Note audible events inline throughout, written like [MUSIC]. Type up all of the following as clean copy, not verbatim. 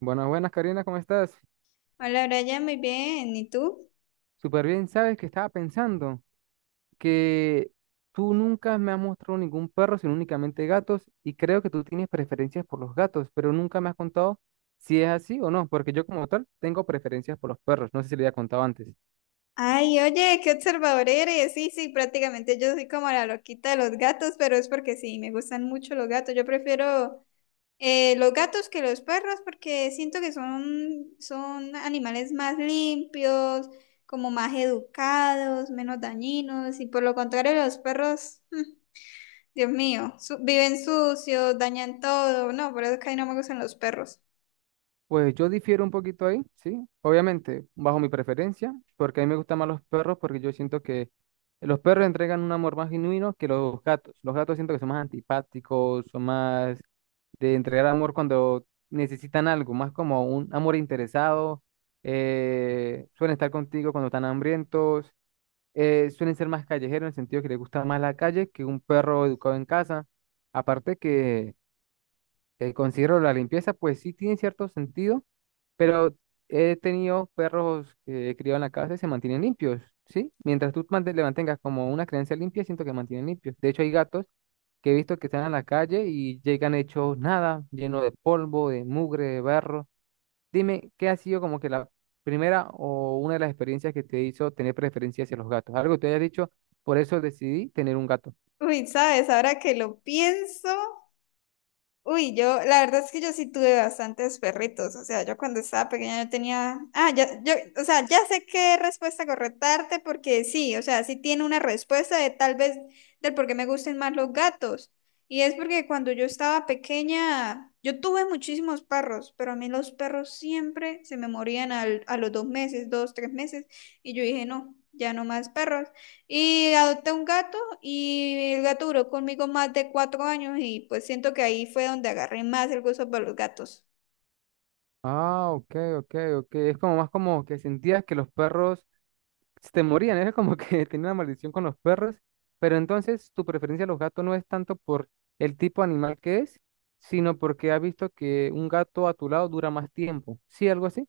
Buenas, buenas, Karina, ¿cómo estás? Hola, Brian, muy bien. ¿Y tú? Súper bien, sabes que estaba pensando que tú nunca me has mostrado ningún perro, sino únicamente gatos, y creo que tú tienes preferencias por los gatos, pero nunca me has contado si es así o no, porque yo como tal tengo preferencias por los perros, no sé si le había contado antes. Ay, oye, qué observador eres. Sí, sí, prácticamente yo soy como la loquita de los gatos, pero es porque sí, me gustan mucho los gatos. Yo prefiero los gatos que los perros porque siento que son animales más limpios, como más educados, menos dañinos. Y por lo contrario, los perros, Dios mío, viven sucios, dañan todo. No, por eso es que a mí no me gustan los perros. Pues yo difiero un poquito ahí, sí, obviamente, bajo mi preferencia, porque a mí me gustan más los perros, porque yo siento que los perros entregan un amor más genuino que los gatos. Los gatos siento que son más antipáticos, son más de entregar amor cuando necesitan algo, más como un amor interesado, suelen estar contigo cuando están hambrientos, suelen ser más callejeros en el sentido que les gusta más la calle que un perro educado en casa. Aparte que considero la limpieza, pues sí tiene cierto sentido, pero he tenido perros que he criado en la casa y se mantienen limpios, ¿sí? Mientras tú le mantengas como una creencia limpia, siento que mantienen limpios. De hecho, hay gatos que he visto que están a la calle y llegan hechos nada, lleno de polvo, de mugre, de barro. Dime, ¿qué ha sido como que la primera o una de las experiencias que te hizo tener preferencia hacia los gatos? Algo que te haya dicho, por eso decidí tener un gato. Uy, sabes, ahora que lo pienso. Uy, yo, la verdad es que yo sí tuve bastantes perritos, o sea, yo cuando estaba pequeña yo tenía, ah, ya, yo, o sea, ya sé qué respuesta correctarte porque sí, o sea, sí tiene una respuesta de tal vez del por qué me gustan más los gatos. Y es porque cuando yo estaba pequeña, yo tuve muchísimos perros, pero a mí los perros siempre se me morían al, a los 2 meses, 2, 3 meses, y yo dije, no, ya no más perros. Y adopté un gato y el gato duró conmigo más de 4 años y pues siento que ahí fue donde agarré más el gusto por los gatos. Ah, ok, ok, ok. Es como más como que sentías que los perros se te morían, era como que [LAUGHS] tenía una maldición con los perros, pero entonces tu preferencia a los gatos no es tanto por el tipo de animal que es, sino porque has visto que un gato a tu lado dura más tiempo. ¿Sí, algo así?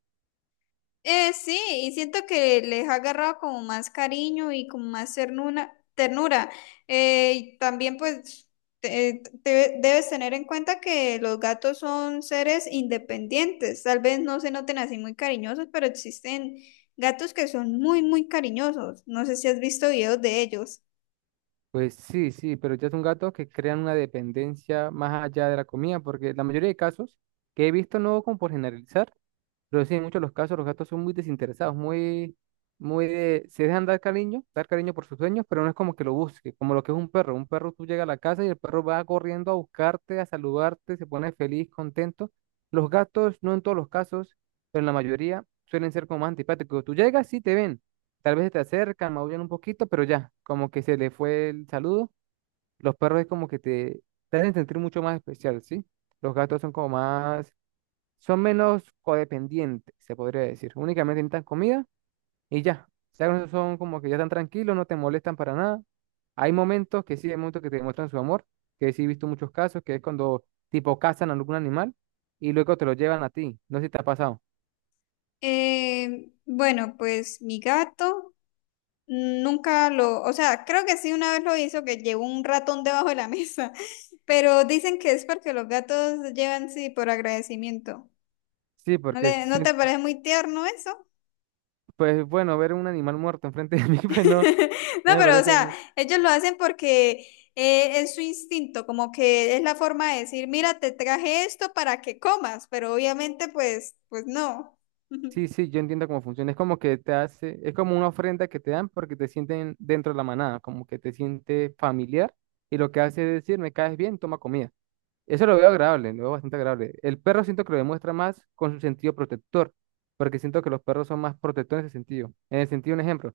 Sí, y siento que les ha agarrado como más cariño y como más ternura. Y también pues debes tener en cuenta que los gatos son seres independientes. Tal vez no se noten así muy cariñosos, pero existen gatos que son muy, muy cariñosos. No sé si has visto videos de ellos. Pues sí, sí, pero ya son gatos que crean una dependencia más allá de la comida, porque la mayoría de casos que he visto, no como por generalizar, pero sí, en muchos de los casos los gatos son muy desinteresados, muy, muy de, se dejan dar cariño por sus dueños, pero no es como que lo busque, como lo que es un perro. Un perro tú llegas a la casa y el perro va corriendo a buscarte, a saludarte, se pone feliz, contento. Los gatos, no en todos los casos, pero en la mayoría suelen ser como más antipáticos. Tú llegas, sí te ven, tal vez se te acercan, maullan un poquito, pero ya, como que se le fue el saludo. Los perros es como que te hacen sentir mucho más especial, ¿sí? Los gatos son como más son menos codependientes, se podría decir. Únicamente necesitan comida y ya. O sea, no son como que ya están tranquilos, no te molestan para nada. Hay momentos que sí, hay momentos que te demuestran su amor, que sí he visto muchos casos, que es cuando tipo cazan a algún animal y luego te lo llevan a ti. No sé si te ha pasado. Bueno, pues mi gato nunca lo, o sea, creo que sí una vez lo hizo, que llevó un ratón debajo de la mesa, [LAUGHS] pero dicen que es porque los gatos llevan sí por agradecimiento. Sí, ¿No porque le, sí, no te parece muy tierno eso? pues bueno, ver un animal muerto enfrente de mí, [LAUGHS] pues no, [LAUGHS] No, no me pero o parece. sea, ellos lo hacen porque es su instinto, como que es la forma de decir, mira, te traje esto para que comas, pero obviamente pues no. Sí, [LAUGHS] sí, yo entiendo cómo funciona. Es como que te hace, es como una ofrenda que te dan porque te sienten dentro de la manada, como que te siente familiar y lo que hace es decir, me caes bien, toma comida. Eso lo veo agradable, lo veo bastante agradable. El perro siento que lo demuestra más con su sentido protector, porque siento que los perros son más protectores en ese sentido. En el sentido, un ejemplo,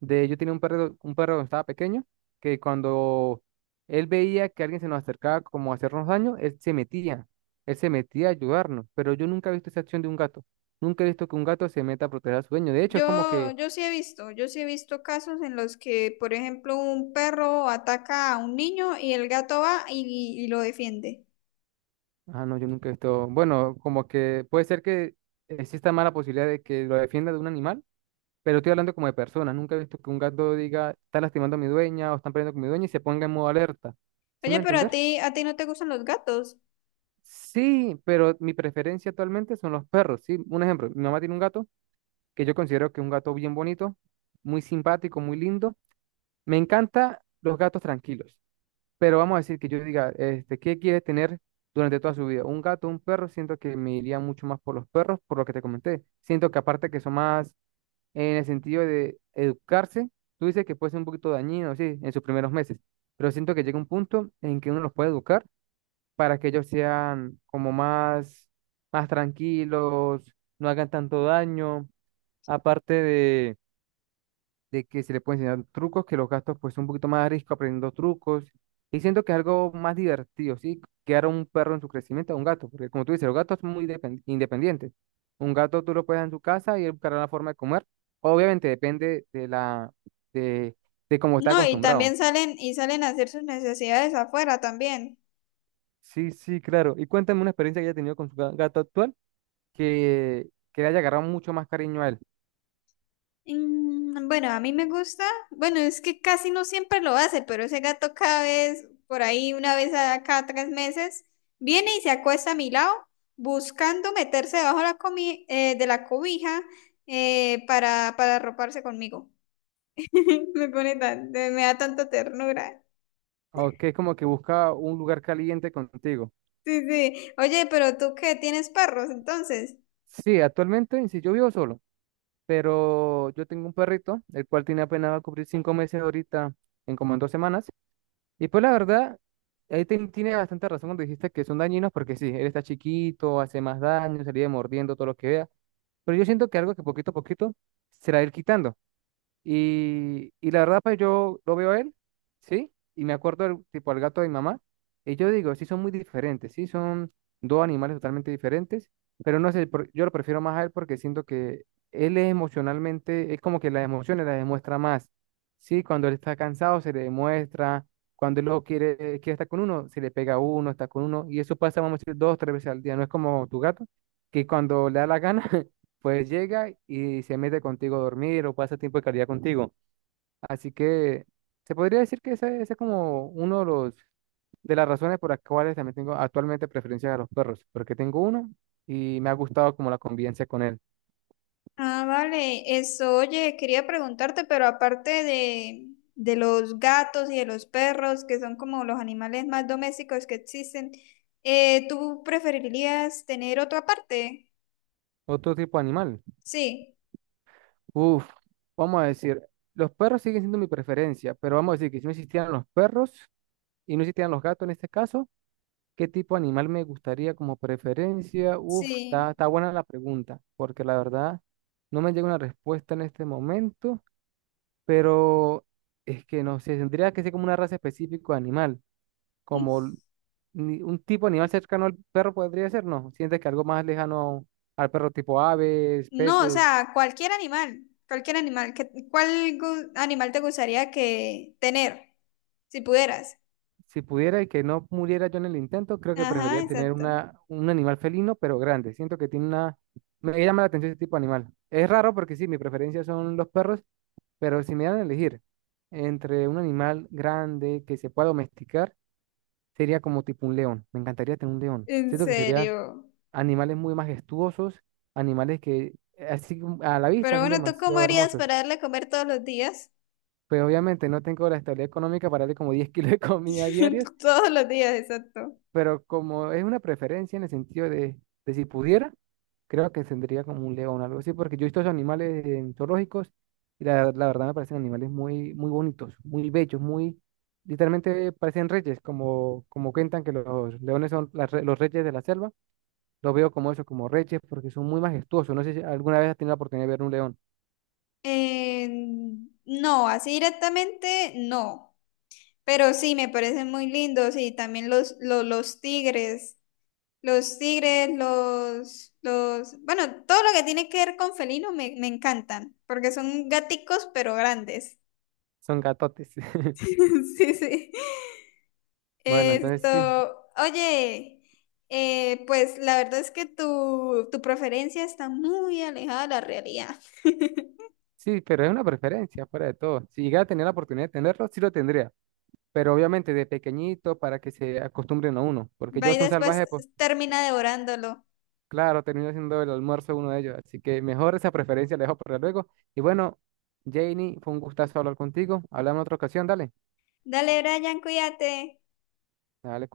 de yo tenía un perro cuando estaba pequeño, que cuando él veía que alguien se nos acercaba como a hacernos daño, él se metía a ayudarnos, pero yo nunca he visto esa acción de un gato. Nunca he visto que un gato se meta a proteger a su dueño. De hecho, es como Yo, que, yo sí he visto, casos en los que, por ejemplo, un perro ataca a un niño y el gato va y lo defiende. ah, no, yo nunca he visto, bueno, como que puede ser que exista mala posibilidad de que lo defienda de un animal. Pero estoy hablando como de personas. Nunca he visto que un gato diga, está lastimando a mi dueña o están peleando con mi dueña y se ponga en modo alerta. ¿Sí me va Oye, a pero a entender? ti, a ti no te gustan los gatos. Sí, pero mi preferencia actualmente son los perros. Sí, un ejemplo, mi mamá tiene un gato que yo considero que es un gato bien bonito, muy simpático, muy lindo. Me encanta los gatos tranquilos, pero vamos a decir que yo diga, este, ¿qué quiere tener durante toda su vida? ¿Un gato, un perro? Siento que me iría mucho más por los perros, por lo que te comenté. Siento que aparte que son más en el sentido de educarse, tú dices que puede ser un poquito dañino, sí, en sus primeros meses, pero siento que llega un punto en que uno los puede educar para que ellos sean como más, más tranquilos, no hagan tanto daño, aparte de que se le pueden enseñar trucos, que los gastos pues son un poquito más a riesgo aprendiendo trucos. Y siento que es algo más divertido, ¿sí? Criar a un perro en su crecimiento a un gato, porque como tú dices, los gatos son muy independientes. Un gato tú lo puedes dar en su casa y él buscará la forma de comer. Obviamente depende de la de, de cómo está No, y también acostumbrado. salen, y salen a hacer sus necesidades afuera también. Sí, sí, claro. Y cuéntame una experiencia que haya tenido con su gato actual, que le haya agarrado mucho más cariño a él, Bueno, a mí me gusta, bueno, es que casi no siempre lo hace, pero ese gato cada vez, por ahí una vez a cada 3 meses, viene y se acuesta a mi lado buscando meterse debajo de la, de la cobija para arroparse conmigo. [LAUGHS] Me pone tan, me da tanta ternura. o que es como que busca un lugar caliente contigo. Sí, sí. Oye, pero tú qué, ¿tienes perros entonces? Sí, actualmente, si yo vivo solo, pero yo tengo un perrito, el cual tiene apenas va a cubrir 5 meses ahorita, en como en 2 semanas. Y pues la verdad, ahí tiene bastante razón cuando dijiste que son dañinos, porque sí, él está chiquito, hace más daño, se le vive mordiendo todo lo que vea. Pero yo siento que algo que poquito a poquito se la va a ir quitando. Y la verdad, pues yo lo veo a él, ¿sí? Y me acuerdo del tipo al gato de mi mamá. Y yo digo, sí, son muy diferentes, sí, son dos animales totalmente diferentes, pero no sé, yo lo prefiero más a él porque siento que él es emocionalmente, es como que las emociones las demuestra más, ¿sí? Cuando él está cansado se le demuestra, cuando él lo quiere, quiere estar con uno, se le pega a uno, está con uno, y eso pasa, vamos a decir, dos, tres veces al día, no es como tu gato, que cuando le da la gana, [LAUGHS] pues llega y se mete contigo a dormir o pasa tiempo de calidad contigo. Así que se podría decir que ese es como uno de los de las razones por las cuales también tengo actualmente preferencia a los perros, porque tengo uno y me ha gustado como la convivencia con él. Ah, vale, eso, oye, quería preguntarte, pero aparte de los gatos y de los perros, que son como los animales más domésticos que existen, ¿tú preferirías tener otro aparte? Otro tipo de animal. Sí, Uf, vamos a decir, los perros siguen siendo mi preferencia, pero vamos a decir que si no existieran los perros y no existieran los gatos en este caso, ¿qué tipo de animal me gustaría como preferencia? Uf, está, sí. [LAUGHS] está buena la pregunta, porque la verdad no me llega una respuesta en este momento, pero es que no sé, tendría que ser como una raza específica de animal, como Mm. Un tipo de animal cercano al perro podría ser, ¿no? Sientes que algo más lejano al perro tipo aves, No, o peces. sea, cualquier animal, que, ¿cuál animal te gustaría que tener, si pudieras? Si pudiera y que no muriera yo en el intento, creo que Ajá, preferiría tener exacto. una, un animal felino, pero grande. Siento que tiene una... Me llama la atención ese tipo de animal. Es raro porque sí, mi preferencia son los perros. Pero si me dan a elegir entre un animal grande que se pueda domesticar, sería como tipo un león. Me encantaría tener un león. En Siento que serían serio. animales muy majestuosos, animales que así como a la vista Pero son bueno, ¿tú cómo demasiado harías hermosos. para darle a comer todos los días? Pero obviamente no tengo la estabilidad económica para darle como 10 [LAUGHS] kilos de comida diarias, [LAUGHS] Todos los días, exacto. pero como es una preferencia en el sentido de si pudiera, creo que tendría como un león, o algo así, porque yo he visto esos animales en zoológicos y la verdad me parecen animales muy, muy bonitos, muy bellos, muy, literalmente parecen reyes, como, como cuentan que los leones son los reyes de la selva, los veo como eso, como reyes, porque son muy majestuosos, no sé si alguna vez has tenido la oportunidad de ver un león, Eh, no, así directamente no, pero sí me parecen muy lindos y también los tigres, bueno, todo lo que tiene que ver con felinos me encantan, porque son gaticos pero grandes. son gatotes. [LAUGHS] [LAUGHS] Sí, sí. Bueno, entonces sí, Esto, oye, pues la verdad es que tu preferencia está muy alejada de la realidad. sí, pero es una preferencia, fuera de todo. Si llegara a tener la oportunidad de tenerlo, sí lo tendría. Pero obviamente de pequeñito para que se acostumbren a uno, porque Va yo y soy un después salvaje, pues termina devorándolo. claro, termino haciendo el almuerzo uno de ellos, así que mejor esa preferencia la dejo para luego. Y bueno, Janie, fue un gustazo hablar contigo, hablamos en otra ocasión, dale, Dale, Brian, cuídate. dale,